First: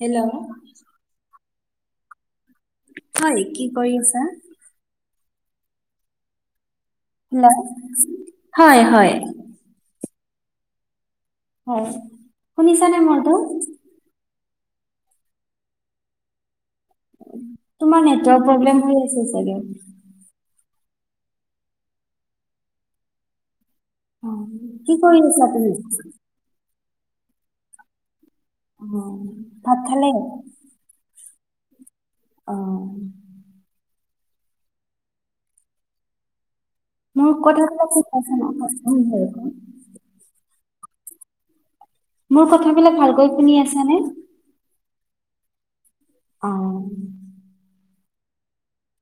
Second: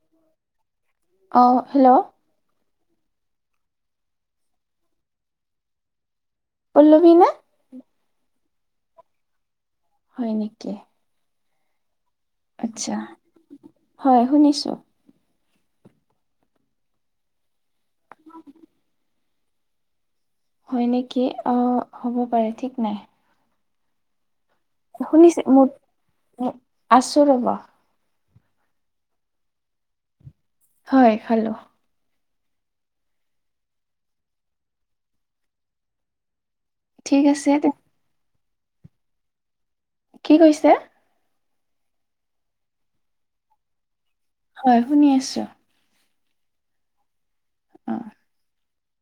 Hello? অ, hello? হয়, কি কৰি আছা? পলবি ন? [unintelligible] হয়, হয়। হয়, নেকি। হয়। আচ্ছা শুনিছানে মোৰতো? হয়, শুনিছোঁ। তোমাৰ নেটৱৰ্ক প্ৰব্লেম হৈ আছে চাগে। হয় নেকি অ, হ'ব পাৰে, ঠিক নাই। অ'। কি কৰি শুনিছে আছা তুমি? মোৰ আছো ৰ'ব। উ, ভাত খালে? হয়, খালো। অ'। ঠিক মোৰ আছে ক কি কৈছে? মোৰ কথাবিলাক ভালকৈ শুনি আছানে? হয়, শুনি আছো। অ'। অ'।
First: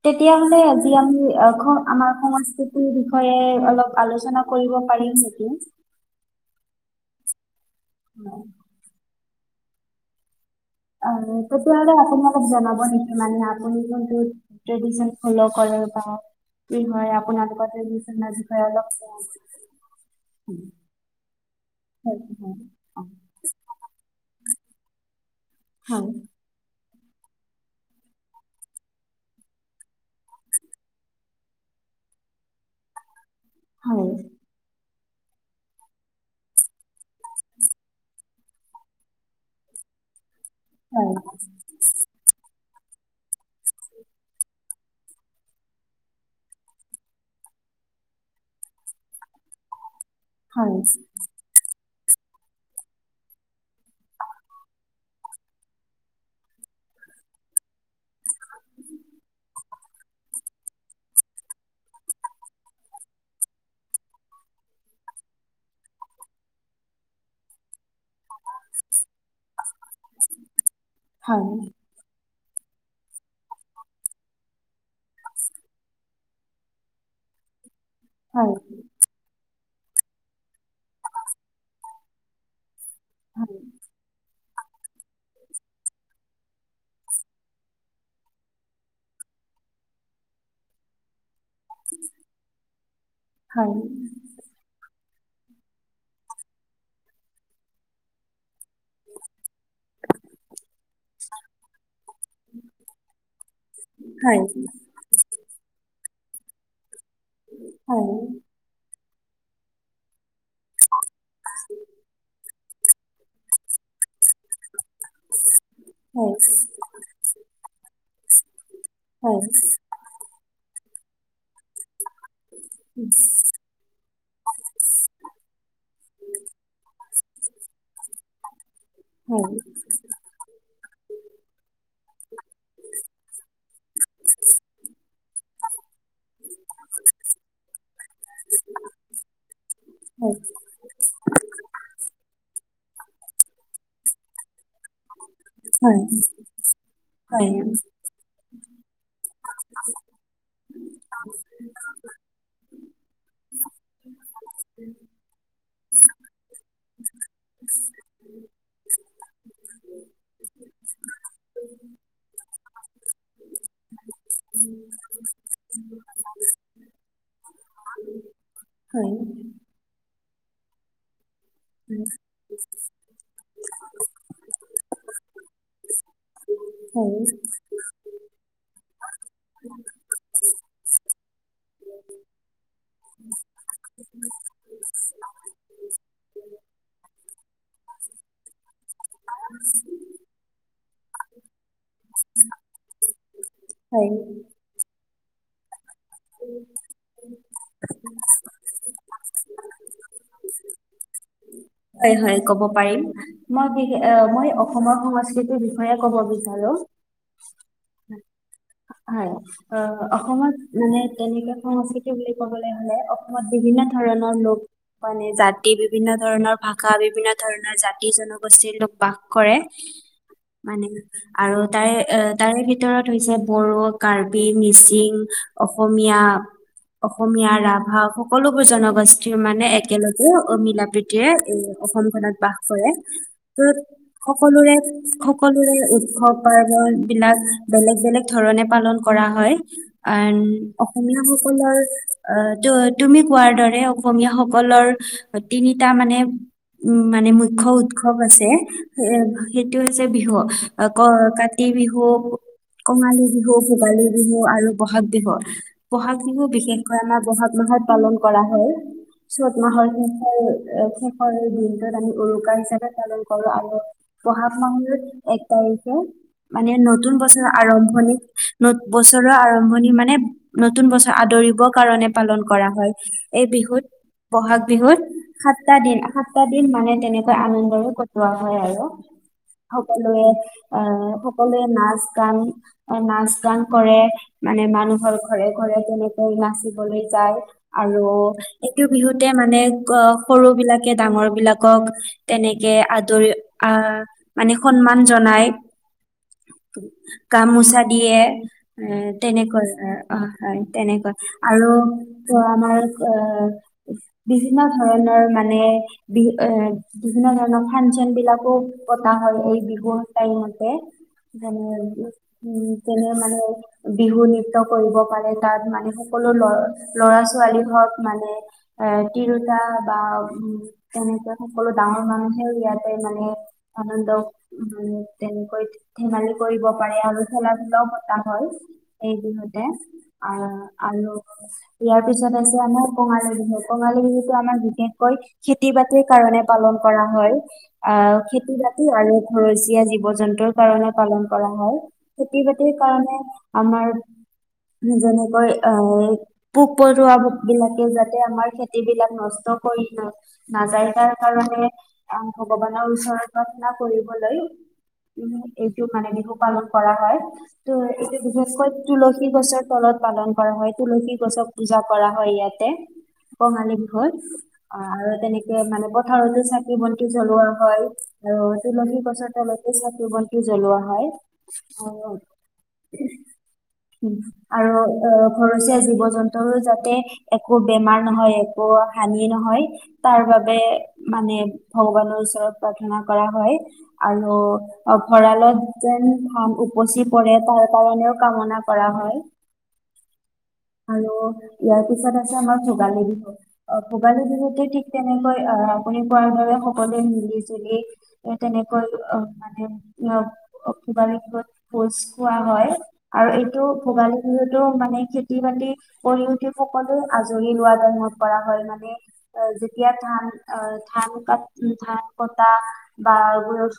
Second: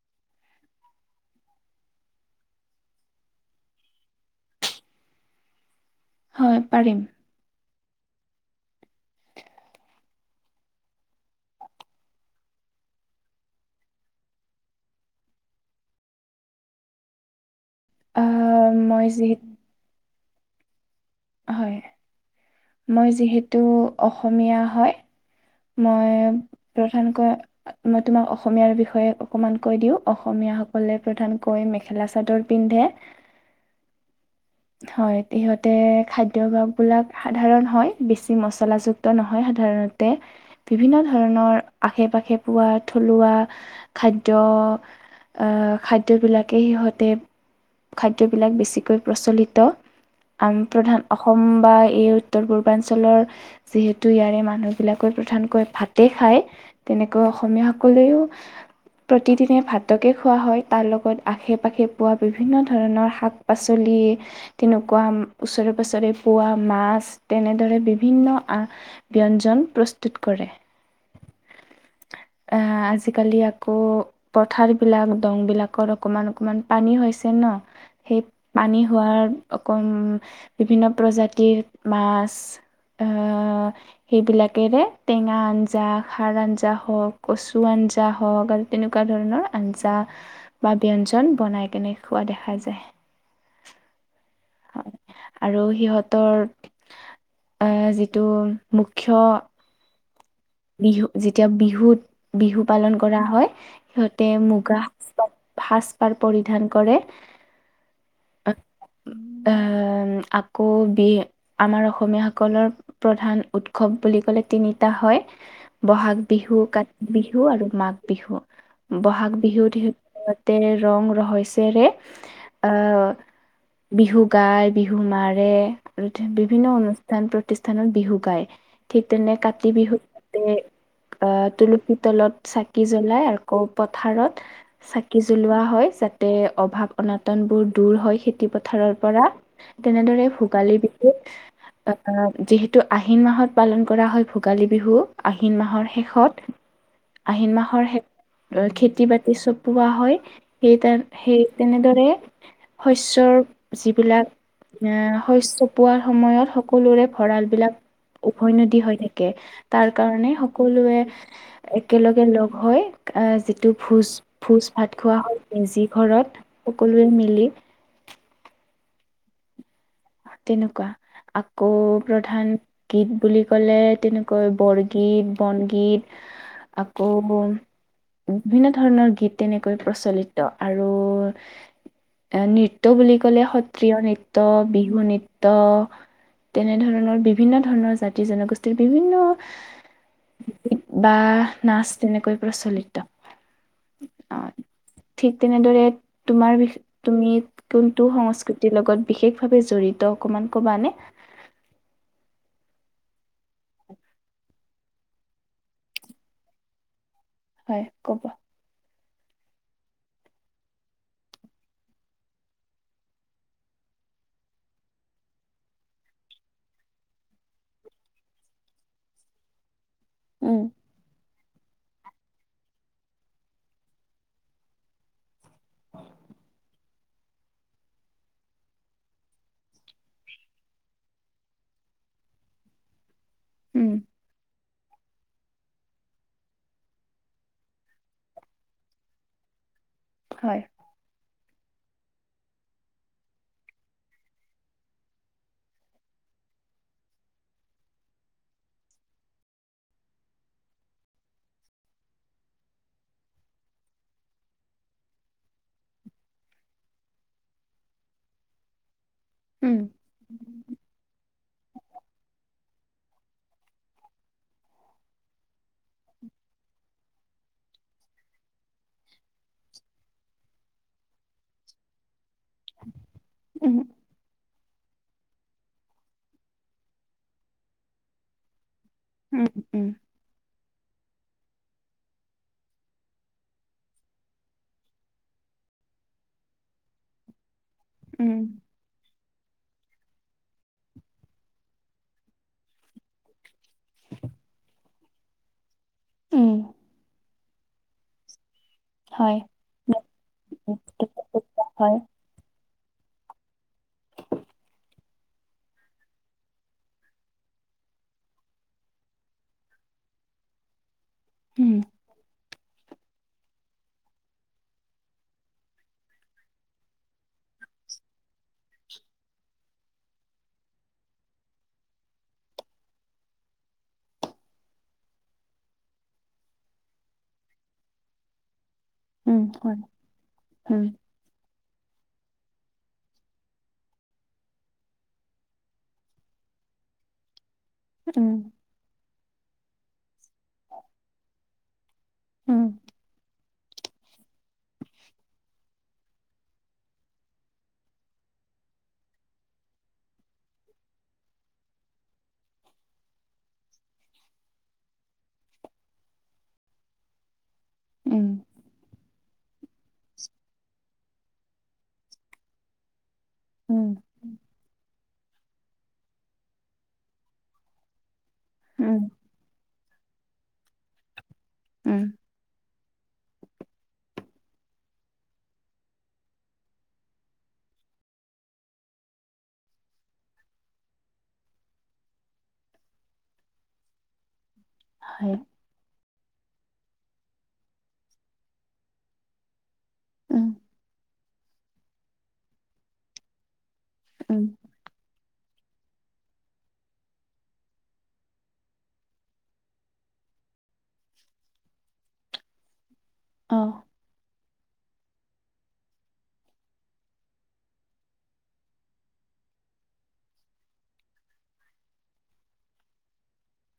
তেতিয়াহলে আজি আমি আমাৰ সংস্কৃতিৰ বিষয়ে অলপ আলোচনা কৰিব পাৰিম নেকি? হয়, পাৰিম। উ। অ, তেতিয়াহ'লে আপুনি অলপ জনাব নেকি মানে আপুনি কোনটো ট্ৰেদিচন ফল' কৰে বা কি হয় আপোনালোকৰড [inaudible] আহ মই যিহেতু হয়। হয়, হয়। মই যিহেতু অসমীয়া হয় মই হয় প্ৰধানকৈ মই তোমাক অসমীয়াৰ বিষয়ে অকণমান কৈ দিওঁ অসমীয়াসকলে প্ৰধানকৈ মেখেলা চাদৰ পিন্ধে। হয়। হয় সিহঁতে খাদ্যয়ভাস বিলাক সাধাৰণ হয় বেছি মচলাযুক্ত নহয় সাধাৰণতে বিভিন্ন ধৰণৰ আশে পাশে পোৱা থলুৱা খাদ্য আহ খাদ্য বিলাকে সিহঁতে খাদ্য বিলাক বেছিকৈ প্ৰচলিত [unintelligible] হয় প্ৰধান অসম বা এই উত্তৰ পূৰ্বাঞ্চলৰ যিহেতু ইয়াৰে মানুহবিলাকে প্ৰধানকৈ ভাতে খায়। তেনেকৈ অসমীয়াসকলেও প্ৰতিদিনে ভাতকে খোৱা হয় তাৰ লগত আশে পাশে পোৱা বিভিন্ন ধৰণৰ শাক পাচলি। তেনেকুৱা ওচৰে পাঁজৰে পোৱা মাছ তেনেদৰে বিভিন্ন বঞ্জন প্ৰস্তুত কৰে। হয় আজিকালি আকৌ পথাৰ বিলাক দং বিলাকৰ অকমান অকমান পানী হৈছে ন। সেই হয় পানী হোৱাৰ অকণ বিভিন্ন প্ৰজাতিৰ মাছ হয় আহ সেইবিলাকেৰে টেঙা আঞ্জা খাৰ আঞ্জা হওক কচু আঞ্জা হওক আৰু তেনেকুৱা ধৰণৰ আঞ্জা বা ব্যঞ্জন বনাই কেনে খোৱা দেখা যায়। হয়। আৰু সিহঁতৰ যিটো মুখ্য বিহু যেতিয়া বিহুত বিহু পালন কৰা হয় সিহঁতে হয় হয় মুগা সাজপাৰ পৰিধান কৰে। হয়। এ আকৌ বি আমাৰ অসমীয়াসকলৰ প্ৰধান উৎসৱ বুলি ক'লে তিনিটা হয়। বহাগ হয় হয় হয় হয় হয় বিহু কাতি বিহু আৰু মাঘ বিহু বহাগ বিহুত লগতে ৰং ৰহয়ছেৰে [inaudible] বিহু গায় বিহু মাৰে আৰু বিভিন্ন অনুষ্ঠান প্ৰতিষ্ঠানত বিহু গায়। ঠিক তেনে হয় কাতি বিহু তাতে আহ তুলসী তলত চাকি জ্বলাই আকৌ পথাৰত চাকি জ্বলোৱা হয়। যাতে অভাৱ অনাটন বোৰ দূৰ হয় খেতি পথাৰৰ পৰা তেনেদৰে ভোগালী বিহু আহ যিহেতু আহিন মাহত পালন কৰা হয় ভোগালী বিহু। আহিন মাহৰ শেষত হয় আহিন মাহৰ শেষ খেতি বাতি চপোৱা হয় সেই ত সেই তেনেদৰে শস্যৰ যিবিলাক এ শস্য পোৱাৰ সময়ত সকলোৰে ভঁৰাল বিলাক উভৈ নদী হৈ থাকে তাৰ কাৰণে সকলোৱে একেলগে লগ হৈ আহ যিটো ভোজ। ভোজ ভাত খোৱা হয় মেজি ঘৰত সকলোৱে মিলি। হয়। তেনেকুৱা আকৌ প্ৰধান গীত বুলি ক'লে তেনেকৈ বৰগীত বনগীত আকৌ হয় বিভিন্ন ধৰণৰ গীত তেনেকৈ প্ৰচলিত। আৰু এ নৃত্য বুলি ক'লে সত্ৰীয়া নৃত্য বিহু নৃত্য তেনেধৰণৰ বিভিন্ন ধৰণৰ জাতি জনগোষ্ঠীৰ বিভিন্ন গীত বা নাচ তেনেকৈ প্ৰচলিত। হয়। অ' ঠিক তেনেদৰে তোমাৰ তুমি কোনটো সংস্কৃতিৰ লগত বিশেষ ভাৱে জড়িত অকমান কবা নে? হয় হয় ক'ব পাৰিম। মই বিশ মই অসমৰ সংস্কৃতিৰ বিষয়ে কব বিচাৰো। হয় কবা। হয়। আহ অসমত মানে তেনেকে সংস্কৃতি বুলি ক'বলৈ হ'লে অসমত বিভিন্ন ধৰণৰ লোক মানে জাতি, বিভিন্ন ধৰণৰ ভাষা, বিভিন্ন ধৰণৰ জাতি-জনগোষ্ঠীৰ লোক বাস কৰে। উম। মানে আৰু তাৰে এ তাৰে ভিতৰত হৈছে বড়ো, কাৰ্বি, মিচিং, অসমীয়া অসমীয়া, ৰাভা সকলোবোৰ জনগোষ্ঠীৰ মানে একেলগে মিলাপ্ৰতি এই অসমখনত বাস কৰে। ত উম, সকলোৰে, সকলোৰে উৎসৱ পাৰ্বন বিলাক বেলেগ বেলেগ। ধৰণে পালন কৰা হয়। এন হয় অসমীয়াসকলৰ আহ ত তুমি কোৱাৰ দৰে অসমীয়াসকলৰ তিনিটা মানে উ মানে মুখ্য উৎসৱ আছে। এ সেইটো হৈছে বিহু ক কাতি বিহু কঙালী বিহু, ভোগালী বিহু আৰু বহাগ বিহু। বহাগ বিহু বিশেষকৈ আমাৰ বহাগ মাহত পালন কৰা হয়। চ'ত উম। মাহৰ শেষৰ শেষৰ দিনটোত আমি উৰুকা হিচাপে পালন কৰোঁ আৰু বহাগ মাহৰ এক তাৰিখে মানে নতুন বছৰ আ আৰম্ভণিত, বছৰৰ আৰম্ভণি মানে নতুন বছৰ আদৰিবৰ কাৰণে পালন কৰা হয়। এই উম। বিহুত ব'হাগ বিহুত সাতটা দিন সাতটা দিন মানে তেনেকৈ আনন্দৰে কটোৱা হয় আৰু। উম, উম, সকলোৱে আহ সকলোৱে নাচ, গান, নাচ-গান কৰে। মানে মানুহৰ ঘৰে ঘৰে তেনেকৈ নাচিবলৈ যায়। আৰু উম। এইটো বিহুতে মানে সৰু বিলাকে ডাঙৰ বিলাকক তেনেকে আদৰি আহ মানে সন্মান জনায়। উম। গামোচা দিয়ে, এ হয়। তেনেকৈ অ হয়, তেনেকৈ আৰু হয় ত আমাৰ অ বিভিন্ন ধৰণৰ মানে বিহু এ বিভিন্ন ধৰণৰ ফানচোন বিলাকো পতা হয় এই বিহুৰ টাইমতে। যেনে উম, উ তেনে মানে বিহু নৃত্য কৰিব পাৰে তাত মানে সকলো ল'ৰা ছোৱালী হওক মানে এ তিৰোতা বা উ তেনেকে সকলো ডাঙৰ মানুহেও ইয়াতে মানে আনন্দ উ তেনেকৈ ধেমালি কৰিব পাৰে আৰু খেলা-ধূলাও পতা হয়। উম, এইবিহুতে হয় আ উম, আৰু ইয়াৰ পিছত আছে আমাৰ কঙালী বিহুৰ, কঙালী বিহুতটো আমাৰ বিশেষকৈ খেতি-বাতিৰ কাৰনে পালন কৰা হয়। আহ উম, খেতি-বাতি আৰু ঘৰচীয়া জীৱ-জন্তুৰ কাৰণে পালন কৰা হয়। উম, খেতি-বাতিৰ কাৰণে আমাৰ যেনেকৈ এ পোক-পৰুৱা বিলাকে যাতে আমাৰ খেতি-বিলাক নষ্ট কৰি ন নাযাই। তাৰ কাৰণে ভগৱানৰ ওচৰত প্ৰাৰ্থনা কৰিবলৈ উ এইটো মানে বিহু পালন কৰা হয়। ত' এইটো উম, বিশেষকৈ তুলসী গছৰ তলত পালন কৰা হয়। তুলসী গছক পূজা কৰা হয় ইয়াতে। কঙালী উম। বিহুত অ আৰু তেনেকে মানে পথাৰতে চাকি-বন্তি জ্বলোৱা হয়। আৰু তুলসী উম, গছৰ তলতে চাকি ধুপ বন্তি জ্বলোৱা হয় উম। আৰু [unintelligible] আৰু অ', ঘৰচীয়া জীৱ জন্তুৰো যাতে একো বেমাৰ নহয়, একো হানি নহয় তাৰ বাবে মানে, ভগৱানৰ ওচৰত প্ৰাৰ্থনা কৰা হয়, আৰু অ', হয় ভঁৰালত যেন ধাম উপচি পৰে তাৰ কাৰণেও কামনা কৰা হয়। উম। আৰু ইয়াৰ পিছত আছে আমাৰ ভোগালী বিহু অ' ভোগালী উম, বিহুতে কি তেনেকৈ আহ আপুনি কোৱাৰ দৰে সকলোৱে মিলি জুলি তেনেকৈ আহ মানে অ', ভোগালী বিহুত ভোজ খোৱা হয়। আৰু এইটো অ' ভোগালী বিহুত টো মানে খেতি বাতি কৰি উঠি সকলো আজৰি হোৱা টাইমত কৰা হয় মানে যেতিয়া ধান অ', ধান ক ধান কটা বা,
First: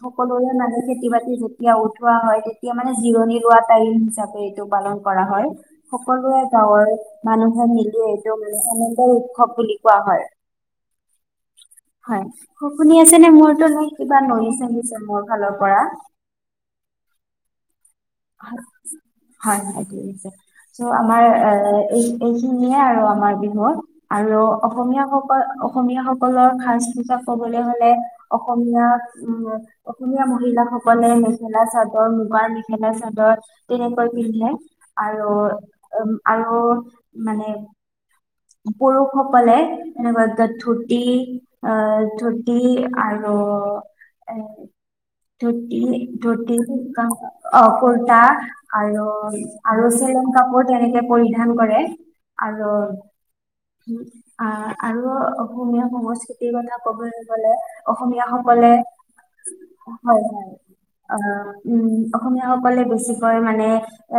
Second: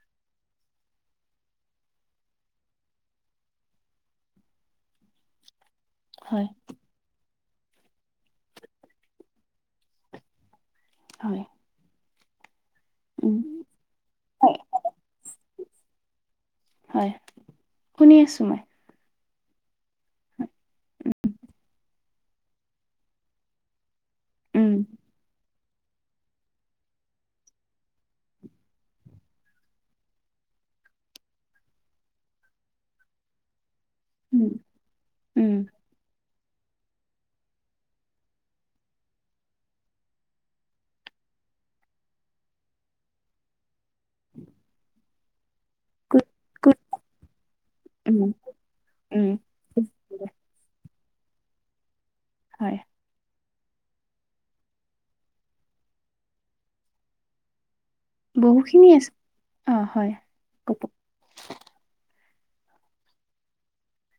সকলোৰে মানে খেতি বাতি যেতিয়া উঠোৱা হয় তেতিয়া মানে জিৰণি লোৱা টাইম হিচাপে এইটো পালন কৰা হয়। সকলোৱে হয়, গাঁৱৰ মানুহে মিলি [unintelligible] আনন্দৰ উৎসৱ বুলি কোৱা হয়। হয়। হয়, শু-শুনি আছে নে উম, মোৰতো? ন' কিবা হয়। [unintelligible] মোৰ ফালৰপৰা। হয়, শুনি আছোঁ মই। হয় [unintelligible] চ ' আমাৰ অ', এ-এই এইখিনিয়ে আৰু আমাৰ বিহু আৰু উম অসমীয়া সকল অসমীয়াসকলৰ সাজ পোছাক কবলৈ হলে অসমীয়া [unintelligible] অসমীয়া মহিলাসকলে মেখেলা চাদৰ মুগাৰ মেখেলা চাদৰ তেনেকৈ উম পিন্ধে আৰু উম আৰু উম, আৰু মানে পুৰুষসকলে এনেকুৱা [unintelligible] ধুতি অ', ধুতি আৰু এ ধুটি কুট ধুটি কুট [unintelligible] অ', কুৰ্তা উম আৰু উম আৰু চেলং কাপোৰ তেনেকে পৰিধান কৰে হয় আৰু আহ, আৰু অসমীয়া সংস্কৃতিৰ কথা ক'বলৈ গ'লে অসমীয়া সকলে বহুখিনি আছে অ', হয়, ক অ', উম, অসমীয়াসকলে বেছিকৈ মানে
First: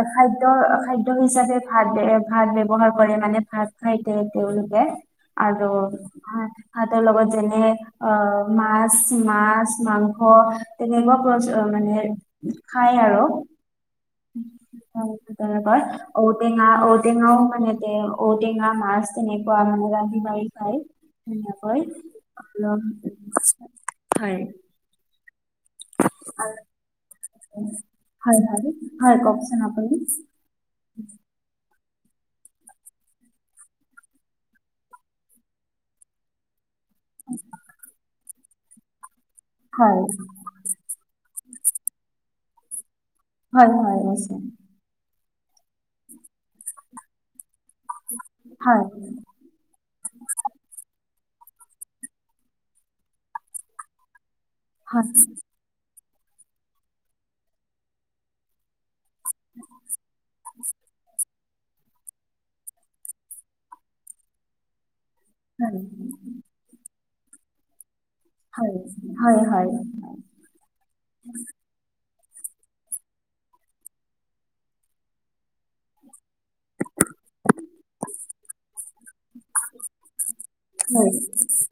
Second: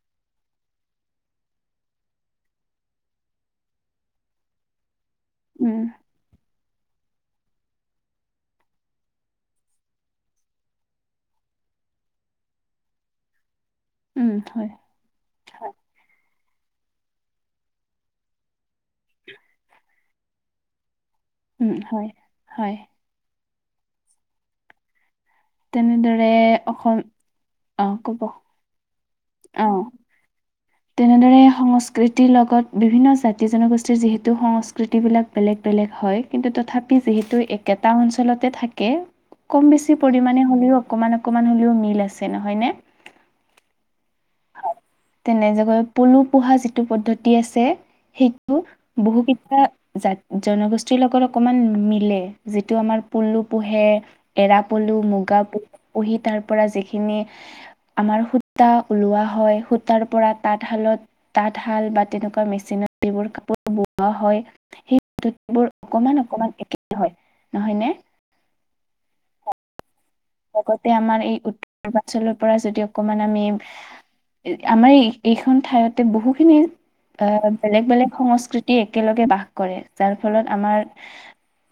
এ খাদ্য খাদ্য হিচাপে ভাত ভাত ব্যৱহাৰ কৰে মানে ভাত খাইতে তেওঁলোকে। আৰু উম আৰু [unintelligible] লগত যেনে অ', মাছ মাছ মাংস তেনেকুৱা প্ৰ মানে খাই আৰু। উম, হয়। [unintelligible] হয় তেনেকৈ ঔটেঙা ঔটেঙাও মানে তে ঔটেঙা মাছ টেনেকুৱা মানে [unintelligible] খায়। উম হয় হয় [unintelligible] হয়। তেনেদৰে অসম অ ক'ব হয়, হয়, হয় কওকচোন অ আপুনি। তেনেদৰে সংস্কৃতিৰ লগত বিভিন্ন জাতি জনগোষ্ঠীৰ যিহেতু সংস্কৃতিবিলাক বেলেগ বেলেগ হয় কিন্তু তথা পি যিহেতু একেটা অঞ্চলতে থাকে কম বেছি হয়, পৰিমাণে হ'লেও অকমান অকমান হ'লেও মিল আছে নহয় নে? হয়, হয়, আছে। তেনেযেগৈ পলু পোহা যিটো পদ্ধতি আছে সেইটো হয়, বহুকিটা জা-জনগোষ্ঠীৰ লগত অকমান মিলে যিটো আমাৰ পুলু পোহে এৰাহহ পলু হয়, মুগা পুহি তাৰ পৰা যিখিনি আমাৰ সূতা ওলোৱা হয়, সূতাৰ পৰা তাঁতশালত। তাঁতশাল বা, তেনেকুৱা মেচিনত যিবোৰ কাপোৰ বোৱা হয়। সেই কাপোৰবোৰ অকমান অকমান একেই হয়, নহয় নে। হয়। হয় হয়। লগতে আমাৰ এই পূৰ্বাঞ্চলৰ পৰা যদি অকমান আমি, আমাৰ এইখন ঠাইত- ত বহুখিনি- অ', বেলেগ বেলেগ সংস্কৃতি একেলগে বাস কৰে। যাৰ ফলত আমাৰ হয়,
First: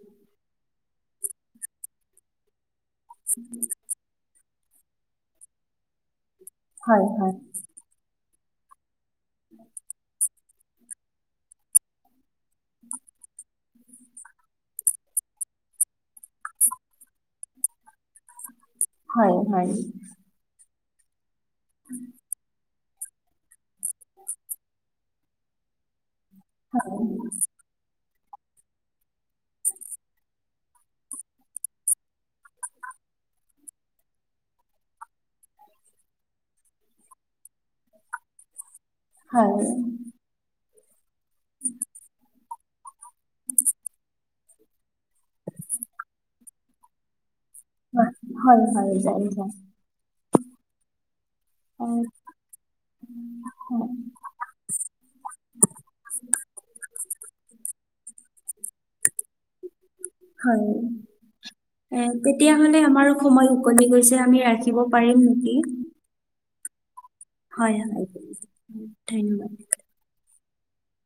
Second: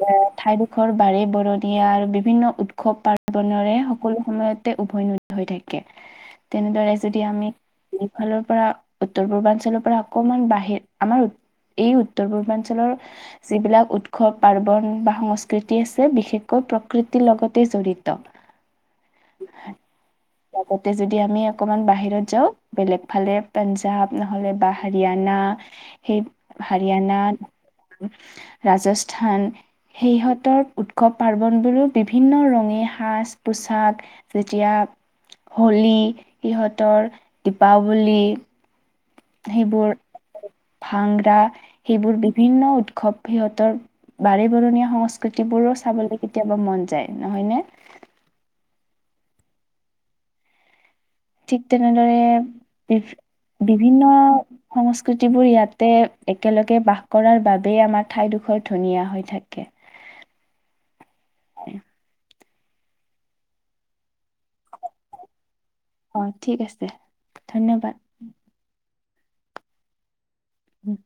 এ ঠাইডোখৰ বাৰে-বৰণীয়া আৰু বিভিন্ন উৎসৱ-পাৰ্বণেৰে, সকলো সময়তে উভৈনদী হৈ থাকে। তেনেদৰে হয়, যদি হয়, আমি সিফালৰ পৰা উত্তৰ-পূৰ্বাঞ্চলৰ পৰা অকমান বাহিৰ, আমাৰ- এই উত্তৰ-পূৰ্বাঞ্চলৰ, যিবিলাক উৎসৱ পাৰ্বন বা সংস্কৃতি আছে। বিশেষকৈ প্ৰকৃতিৰ লগতে জড়িত ত। হয় হয়। লগতে যদি আমি অকমান বাহিৰত যাওঁ। বেলেগফালে পাঞ্জাৱ নহ'লে বা হাৰিয়ানা সেই হয়, হাৰিয়ানা, ৰাজস্থান, সিহঁতৰ উৎসৱ পাৰ্বণবোৰো বিভিন্ন ৰঙী সাজ-পোছাক যেতিয়া হোলী, সিহঁতৰ দীপাৱলী হয়, সেইবোৰ- হাংৰা, সেইবোৰ বিভিন্ন উৎসৱ সিহঁতৰ- বাৰে বৰণীয়া সংস্কৃতিবোৰো চাবলৈ কেতিয়াবা মন যায়। নহয়নে। হয়। হয় হয়, যায় যায়। ঠিক অ', তেনেদৰে, বি হয়, বিভিন্ন সংস্কৃতিবোৰ ইয়াতে একেলগে বাস কৰাৰ বাবেই। আমাৰ ঠাইডোখৰ ধুনীয়া হৈ থাকে। হয়। এ তেতিয়াহ'লে আমাৰ সময় উকলি গৈছে। আমি ৰাখিব পাৰিম নেকি? অ', ঠিক আছে। হয় ধন্যবাদ। হয়, ধন্যবাদ। উম্,